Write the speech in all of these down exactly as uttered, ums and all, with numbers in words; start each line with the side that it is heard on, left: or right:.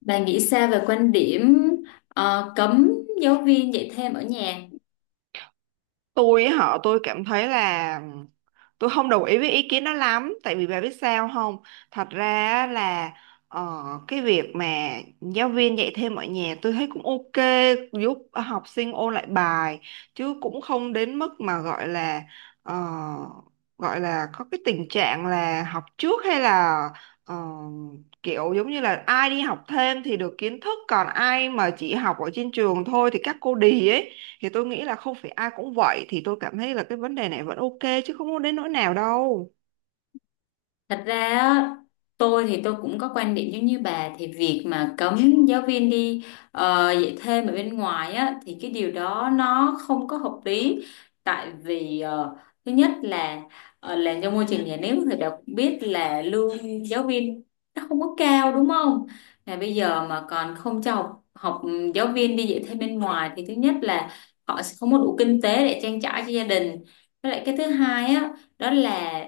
left: Bà nghĩ sao về quan điểm ờ, cấm giáo viên dạy thêm ở nhà?
right: Tôi á họ tôi cảm thấy là tôi không đồng ý với ý kiến đó lắm, tại vì bà biết sao không? Thật ra á là ờ, cái việc mà giáo viên dạy thêm ở nhà tôi thấy cũng ok, giúp học sinh ôn lại bài, chứ cũng không đến mức mà gọi là, ờ, gọi là có cái tình trạng là học trước, hay là ờ, kiểu giống như là ai đi học thêm thì được kiến thức, còn ai mà chỉ học ở trên trường thôi thì các cô đì ấy. Thì tôi nghĩ là không phải ai cũng vậy, thì tôi cảm thấy là cái vấn đề này vẫn ok chứ không có đến nỗi nào đâu.
left: Thật ra á, tôi thì tôi cũng có quan điểm giống như bà thì việc mà cấm giáo viên đi ờ, dạy thêm ở bên ngoài á thì cái điều đó nó không có hợp lý, tại vì ờ, thứ nhất là ờ, làm trong môi trường nhà nước thì đã cũng biết là lương giáo viên nó không có cao đúng không? Là bây giờ mà còn không cho học, học giáo viên đi dạy thêm bên ngoài thì thứ nhất là họ sẽ không có đủ kinh tế để trang trải cho gia đình. Với lại cái thứ hai á, đó là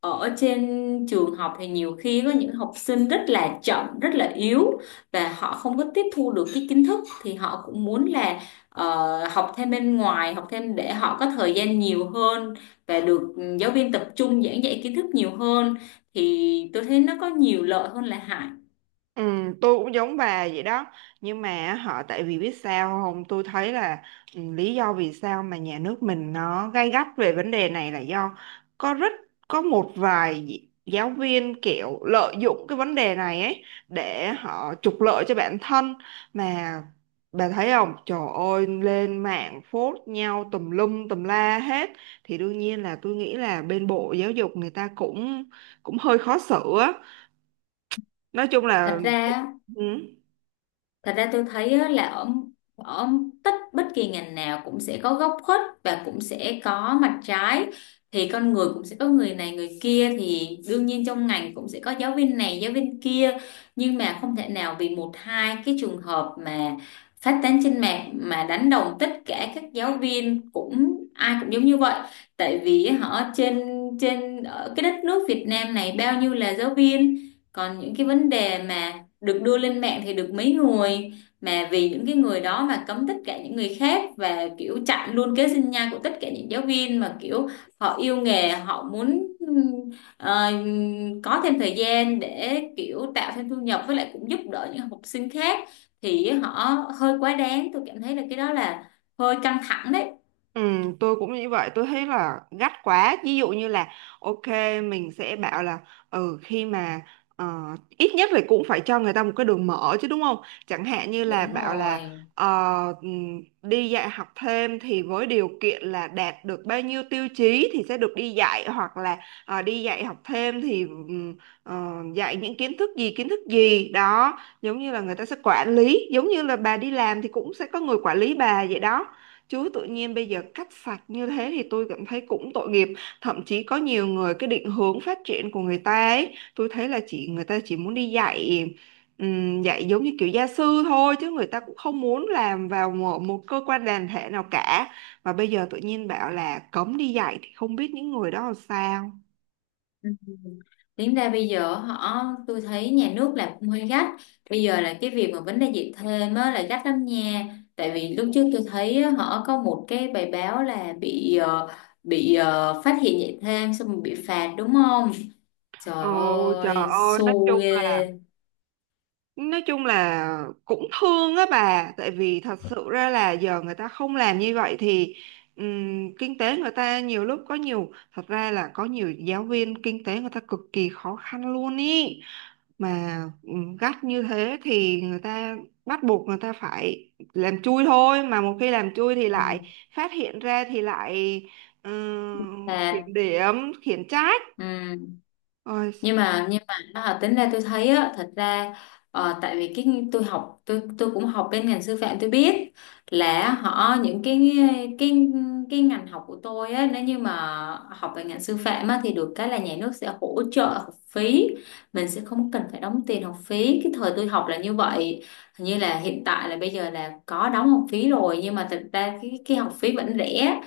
left: ở trên trường học thì nhiều khi có những học sinh rất là chậm rất là yếu và họ không có tiếp thu được cái kiến thức thì họ cũng muốn là ờ, học thêm bên ngoài, học thêm để họ có thời gian nhiều hơn và được ừ, giáo viên tập trung giảng dạy kiến thức nhiều hơn, thì tôi thấy nó có nhiều lợi hơn là hại.
right: Ừ, tôi cũng giống bà vậy đó, nhưng mà họ tại vì biết sao không, tôi thấy là ừ, lý do vì sao mà nhà nước mình nó gay gắt về vấn đề này là do có rất, có một vài gi- giáo viên kiểu lợi dụng cái vấn đề này ấy để họ trục lợi cho bản thân. Mà bà thấy không, trời ơi lên mạng phốt nhau tùm lum tùm la hết, thì đương nhiên là tôi nghĩ là bên bộ giáo dục người ta cũng cũng hơi khó xử á. Nói chung
left: thật
right: là
left: ra
right: ừ.
left: Thật ra tôi thấy á, là ở ở tất bất kỳ ngành nào cũng sẽ có góc khuất và cũng sẽ có mặt trái, thì con người cũng sẽ có người này người kia thì đương nhiên trong ngành cũng sẽ có giáo viên này giáo viên kia, nhưng mà không thể nào vì một hai cái trường hợp mà phát tán trên mạng mà đánh đồng tất cả các giáo viên cũng ai cũng giống như vậy, tại vì họ trên trên ở cái đất nước Việt Nam này bao nhiêu là giáo viên, còn những cái vấn đề mà được đưa lên mạng thì được mấy người, mà vì những cái người đó mà cấm tất cả những người khác và kiểu chặn luôn kế sinh nhai của tất cả những giáo viên mà kiểu họ yêu nghề, họ muốn ừm, ờ, có thêm thời gian để kiểu tạo thêm thu nhập, với lại cũng giúp đỡ những học sinh khác, thì họ hơi quá đáng, tôi cảm thấy là cái đó là hơi căng thẳng đấy.
right: Ừ, tôi cũng như vậy, tôi thấy là gắt quá. Ví dụ như là ok, mình sẽ bảo là ừ, khi mà ờ, ít nhất là cũng phải cho người ta một cái đường mở chứ, đúng không? Chẳng hạn như là
left: Đúng
right: bảo là
left: rồi.
right: ờ, ừm, đi dạy học thêm thì với điều kiện là đạt được bao nhiêu tiêu chí thì sẽ được đi dạy, hoặc là ờ, đi dạy học thêm thì ừm, ờ, dạy những kiến thức gì kiến thức gì đó, giống như là người ta sẽ quản lý, giống như là bà đi làm thì cũng sẽ có người quản lý bà vậy đó. Chứ tự nhiên bây giờ cắt sạch như thế thì tôi cảm thấy cũng tội nghiệp. Thậm chí có nhiều người, cái định hướng phát triển của người ta ấy, tôi thấy là chỉ người ta chỉ muốn đi dạy ừm, dạy giống như kiểu gia sư thôi, chứ người ta cũng không muốn làm vào một, một cơ quan đoàn thể nào cả. Và bây giờ tự nhiên bảo là cấm đi dạy thì không biết những người đó làm sao.
left: Ừ. Tính ra bây giờ họ tôi thấy nhà nước làm cũng hơi gắt, bây giờ là cái việc mà vấn đề dạy thêm á, là gắt lắm nha, tại vì lúc trước tôi thấy á, họ có một cái bài báo là bị ờ, bị ờ, phát hiện dạy thêm xong rồi bị phạt đúng không,
right: Ồ,
left: trời
right: trời
left: ơi
right: ơi, nói
left: xu
right: chung là,
left: ghê.
right: nói chung là cũng thương á bà, tại vì thật sự ra là giờ người ta không làm như vậy thì ừm, kinh tế người ta nhiều lúc có nhiều, thật ra là có nhiều giáo viên kinh tế người ta cực kỳ khó khăn luôn ý. Mà ừm, gắt như thế thì người ta bắt buộc người ta phải làm chui thôi, mà một khi làm chui thì lại
left: Ừ.
right: phát hiện ra thì lại ừm,
left: Phạt.
right: kiểm điểm, khiển trách.
left: Ừ.
right: Ôi,
left: nhưng mà nhưng mà à, tính ra tôi thấy á, thật ra ờ, tại vì cái tôi học tôi tôi cũng học bên ngành sư phạm tôi biết là họ những cái cái cái ngành học của tôi á, nếu như mà học về ngành sư phạm á thì được cái là nhà nước sẽ hỗ trợ học phí, mình sẽ không cần phải đóng tiền học phí, cái thời tôi học là như vậy, hình như là hiện tại là bây giờ là có đóng học phí rồi nhưng mà thật ra cái cái học phí vẫn rẻ.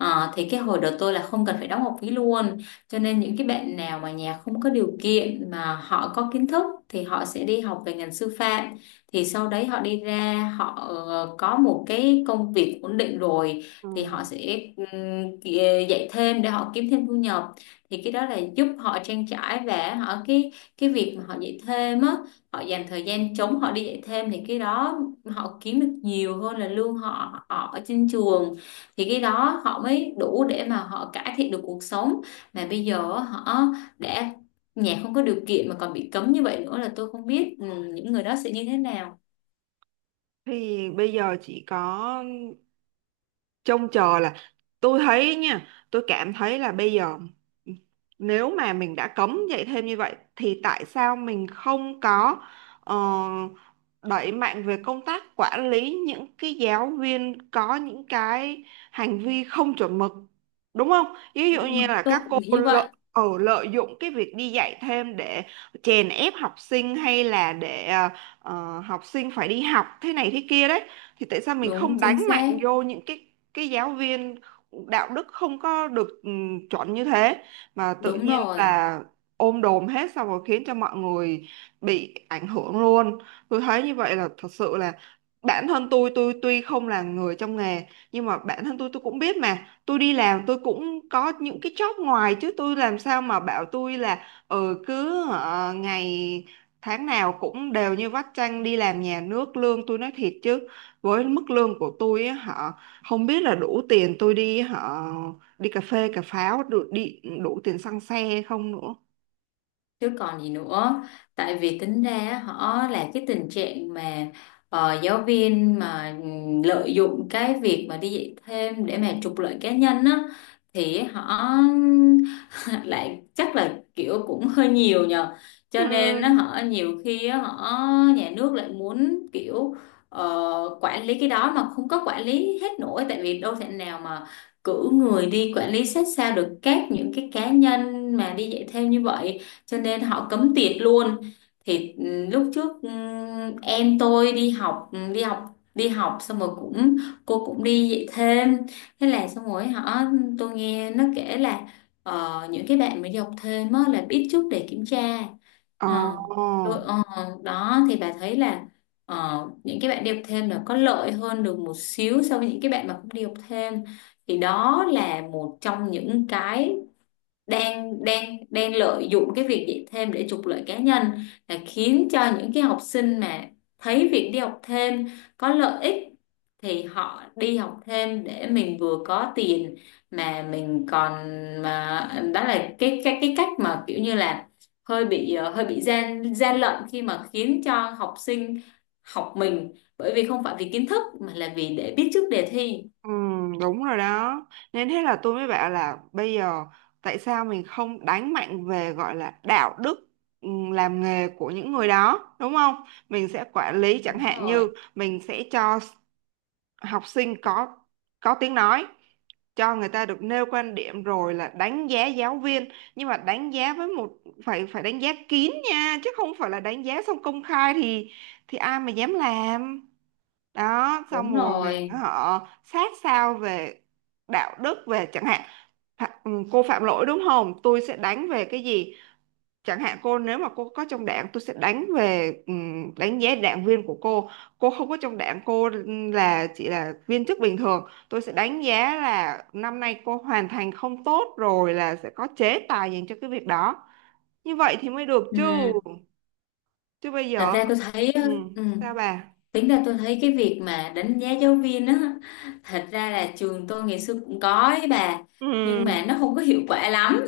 left: Ờ, thì cái hồi đó tôi là không cần phải đóng học phí luôn, cho nên những cái bạn nào mà nhà không có điều kiện mà họ có kiến thức thì họ sẽ đi học về ngành sư phạm. Thì sau đấy họ đi ra họ ờ, có một cái công việc ổn định rồi thì họ
right: ừm,
left: sẽ ừm, ki- dạy thêm để họ kiếm thêm thu nhập. Thì cái đó là giúp họ trang trải, và họ cái cái việc mà họ dạy thêm á, họ dành thời gian trống họ đi dạy thêm thì cái đó họ kiếm được nhiều hơn là lương họ họ ở trên trường. Thì cái đó họ mới đủ để mà họ cải thiện được cuộc sống, mà bây giờ họ đã nhà không có điều kiện mà còn bị cấm như vậy nữa là tôi không biết ừ, những người đó sẽ như thế nào.
right: thì bây giờ chỉ có trông chờ là, tôi thấy nha, tôi cảm thấy là bây giờ nếu mà mình đã cấm dạy thêm như vậy thì tại sao mình không có ờ, đẩy mạnh về công tác quản lý những cái giáo viên có những cái hành vi không chuẩn mực, đúng không? Ví
left: Ừ.
right: dụ như là
left: Tôi
right: các cô
left: cũng nghĩ như
right: lợi,
left: vậy.
right: ờ, lợi dụng cái việc đi dạy thêm để chèn ép học sinh, hay là để ờ, ờ, học sinh phải đi học thế này thế kia đấy. Thì tại sao mình
left: Đúng
right: không
left: chính
right: đánh
left: xác.
right: mạnh vô những cái cái giáo viên đạo đức không có được ừ, chuẩn như thế, mà tự
left: Đúng
right: nhiên
left: rồi.
right: là ôm đồm hết xong rồi khiến cho mọi người bị ảnh hưởng luôn. Tôi thấy như vậy là thật sự là, bản thân tôi tôi tuy không là người trong nghề, nhưng mà bản thân tôi tôi cũng biết, mà tôi đi làm tôi cũng có những cái job ngoài chứ, tôi làm sao mà bảo tôi là ừ cứ ờ, ngày tháng nào cũng đều như vắt chanh đi làm nhà nước, lương tôi nói thiệt chứ, với mức lương của tôi á hả, không biết là đủ tiền tôi đi họ đi cà phê cà pháo, đủ, đi đủ tiền xăng xe không nữa.
left: Chứ còn gì nữa, tại vì tính ra á, họ là cái tình trạng mà ờ, giáo viên mà ừm, lợi dụng cái việc mà đi dạy thêm để mà trục lợi cá nhân á, thì họ lại chắc là kiểu cũng hơi nhiều nhờ,
right: Ừ.
left: cho nên á, họ nhiều khi á, họ nhà nước lại muốn kiểu ờ, quản lý cái đó mà không có quản lý hết nổi, tại vì đâu thể nào mà cử người đi quản lý sát sao được các những cái cá nhân mà đi dạy thêm như vậy, cho nên họ cấm tiệc luôn. Thì ừ, lúc trước ừ, em tôi đi học ừ, đi học, đi học xong rồi cũng cô cũng đi dạy thêm, thế là xong rồi họ tôi nghe nó kể là ờ, những cái bạn mới đi học thêm á là biết trước để kiểm tra.
right: Ồ,
left: Ờ, tôi ờ, đó thì bà thấy là ờ, những cái bạn đi học thêm là có lợi hơn được một xíu so với những cái bạn mà không đi học thêm, thì đó là một trong những cái đang đang đang lợi dụng cái việc dạy thêm để trục lợi cá nhân, là khiến cho những cái học sinh mà thấy việc đi học thêm có lợi ích thì họ đi học thêm để mình vừa có tiền mà mình còn, mà đó là cái cái cái cách mà kiểu như là hơi bị ờ, hơi bị gian gian lận khi mà khiến cho học sinh học mình bởi vì không phải vì kiến thức mà là vì để biết trước đề thi.
right: ừ, đúng rồi đó. Nên thế là tôi mới bảo là bây giờ tại sao mình không đánh mạnh về gọi là đạo đức ừ, làm nghề của những người đó, đúng không? Mình sẽ quản lý, chẳng
left: Đúng
right: hạn
left: rồi.
right: như mình sẽ cho học sinh có có tiếng nói, cho người ta được nêu quan điểm rồi là đánh giá giáo viên, nhưng mà đánh giá với một, phải phải đánh giá kín nha, chứ không phải là đánh giá xong công khai thì thì ai mà dám làm. Đó xong
left: Đúng
right: rồi mình
left: rồi.
right: họ sát sao về đạo đức, về chẳng hạn Phạ- ừ, cô phạm lỗi đúng không, tôi sẽ đánh về cái gì. Chẳng hạn cô nếu mà cô có trong đảng, tôi sẽ đánh về ừm, đánh giá đảng viên của cô. Cô không có trong đảng, cô là chỉ là viên chức bình thường, tôi sẽ đánh giá là năm nay cô hoàn thành không tốt, rồi là sẽ có chế tài dành cho cái việc đó. Như vậy thì mới được
left: Ừ.
right: chứ. Chứ bây
left: Thật
right: giờ
left: ra tôi thấy.
right: ừm,
left: Ừ.
right: sao bà?
left: Tính ra tôi thấy cái việc mà đánh giá giáo viên á, thật ra là trường tôi ngày xưa cũng có ấy bà,
right: Ừ,
left: nhưng mà nó không có hiệu quả lắm.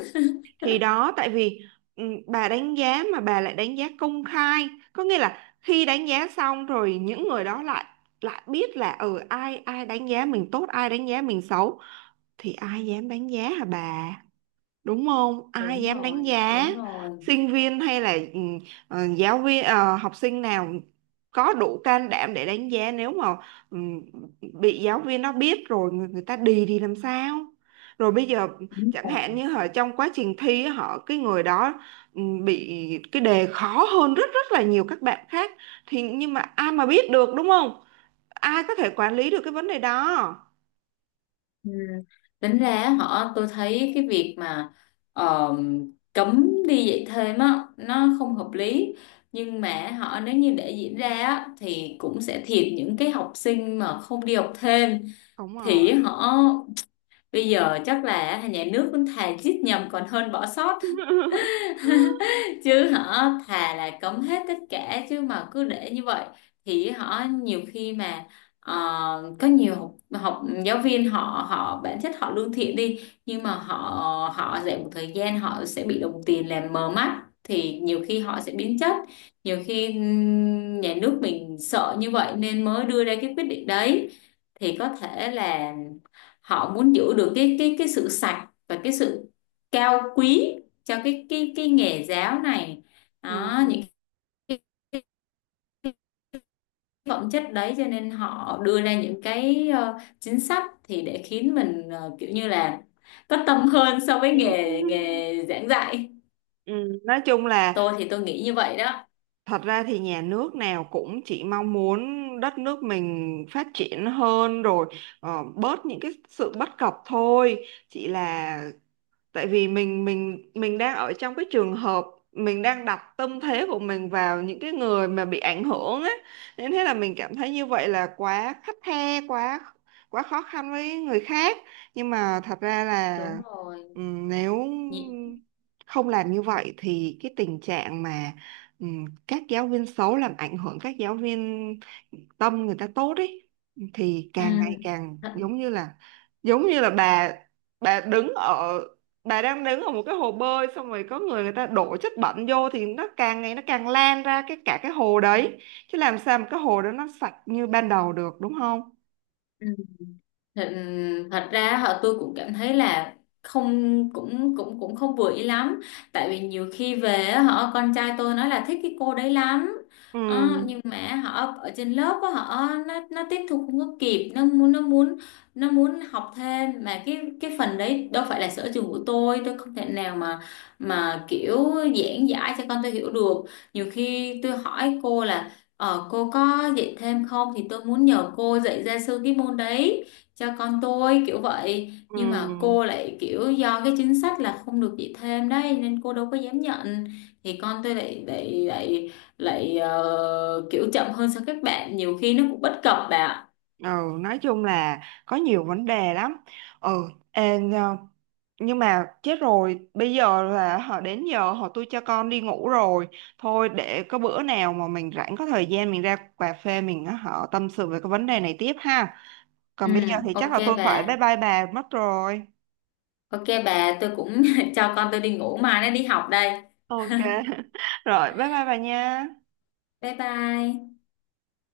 right: thì đó tại vì ừ, bà đánh giá mà bà lại đánh giá công khai, có nghĩa là khi đánh giá xong rồi những người đó lại, lại biết là ở ừ, ai ai đánh giá mình tốt, ai đánh giá mình xấu, thì ai dám đánh giá hả bà? Đúng không, ai
left: Đúng
right: dám đánh
left: rồi,
right: giá.
left: đúng rồi.
right: Sinh viên hay là ừ, ờ, giáo viên ờ, học sinh nào có đủ can đảm để đánh giá nếu mà ừ, bị giáo viên nó biết rồi, người, người ta đì thì làm sao. Rồi bây giờ
left: Đúng
right: chẳng
left: rồi.
right: hạn như họ trong quá trình thi á, họ cái người đó ừ, bị cái đề khó hơn rất rất là nhiều các bạn khác, thì nhưng mà ai mà biết được, đúng không? Ai có thể quản lý được cái vấn đề đó.
left: Ừ. Tính ra họ tôi thấy cái việc mà ờ, cấm đi dạy thêm á, nó không hợp lý. Nhưng mà họ nếu như để diễn ra á, thì cũng sẽ thiệt những cái học sinh mà không đi học thêm.
right: Đúng rồi.
left: Thì họ bây giờ chắc là nhà nước cũng thà giết nhầm còn hơn bỏ sót. Chứ họ thà là cấm hết tất cả chứ mà cứ để như vậy thì họ nhiều khi mà ờ, có nhiều học, học giáo viên họ họ bản chất họ lương thiện đi, nhưng mà họ họ dạy một thời gian họ sẽ bị đồng tiền làm mờ mắt thì nhiều khi họ sẽ biến chất, nhiều khi ừm, nhà nước mình sợ như vậy nên mới đưa ra cái quyết định đấy, thì có thể là họ muốn giữ được cái cái cái sự sạch và cái sự cao quý cho cái cái cái nghề giáo này,
right: Ừ.
left: đó những cái cái phẩm chất đấy cho nên họ đưa ra những cái ờ, chính sách thì để khiến mình ờ, kiểu như là có tâm hơn so với
right: Ừ.
left: nghề nghề giảng dạy.
right: Ừ, nói chung là
left: Tôi thì tôi nghĩ như vậy đó.
right: thật ra thì nhà nước nào cũng chỉ mong muốn đất nước mình phát triển hơn, rồi ờ, bớt những cái sự bất cập thôi. Chỉ là tại vì mình mình mình đang ở trong cái trường hợp, mình đang đặt tâm thế của mình vào những cái người mà bị ảnh hưởng á, nên thế là mình cảm thấy như vậy là quá khắt khe, quá quá khó khăn với người khác. Nhưng mà thật ra là
left: Đúng rồi.
right: ừm, nếu
left: Nhị-
right: không làm như vậy thì cái tình trạng mà ừm, các giáo viên xấu làm ảnh hưởng các giáo viên tâm người ta tốt ấy, thì
left: ừ.
right: càng ngày càng
left: Thật-
right: giống như là, giống như là bà bà đứng ở bà đang đứng ở một cái hồ bơi xong rồi có người, người ta đổ chất bẩn vô thì nó càng ngày nó càng lan ra cái cả cái hồ đấy, chứ làm sao mà cái hồ đó nó sạch như ban đầu được, đúng không?
left: ừ. thật, Thật ra họ tôi cũng cảm thấy là không cũng cũng cũng không vừa ý lắm, tại vì nhiều khi về á, họ con trai tôi nói là thích cái cô đấy lắm.
right: Ừ.
left: Ờ, nhưng mà họ ở trên lớp á, họ nó nó tiếp thu không có kịp, nó muốn nó muốn nó muốn học thêm mà cái cái phần đấy đâu phải là sở trường của tôi tôi không thể nào mà mà kiểu giảng giải cho con tôi hiểu được. Nhiều khi tôi hỏi cô là ờ, cô có dạy thêm không thì tôi muốn nhờ cô dạy ra sư cái môn đấy cho con tôi kiểu vậy, nhưng mà
right: Ừ.
left: cô lại kiểu do cái chính sách là không được dạy thêm đấy nên cô đâu có dám nhận, thì con tôi lại lại lại lại ờ, kiểu chậm hơn so với các bạn, nhiều khi nó cũng bất cập bà ạ.
right: Ừ, nói chung là có nhiều vấn đề lắm. Ừ. Ê, nhờ- nhưng mà chết rồi, bây giờ là họ đến giờ họ tôi cho con đi ngủ rồi. Thôi, để có bữa nào mà mình rảnh có thời gian mình ra cà phê mình họ tâm sự về cái vấn đề này tiếp ha.
left: Ừ.
right: Còn bây giờ thì chắc
left: Ok
right: là tôi phải
left: bà.
right: bye bye bà mất rồi.
left: Ok bà, tôi cũng cho con tôi đi ngủ mai nó đi học đây.
right: Ok. Rồi, bye bye bà nha.
left: Bye bye.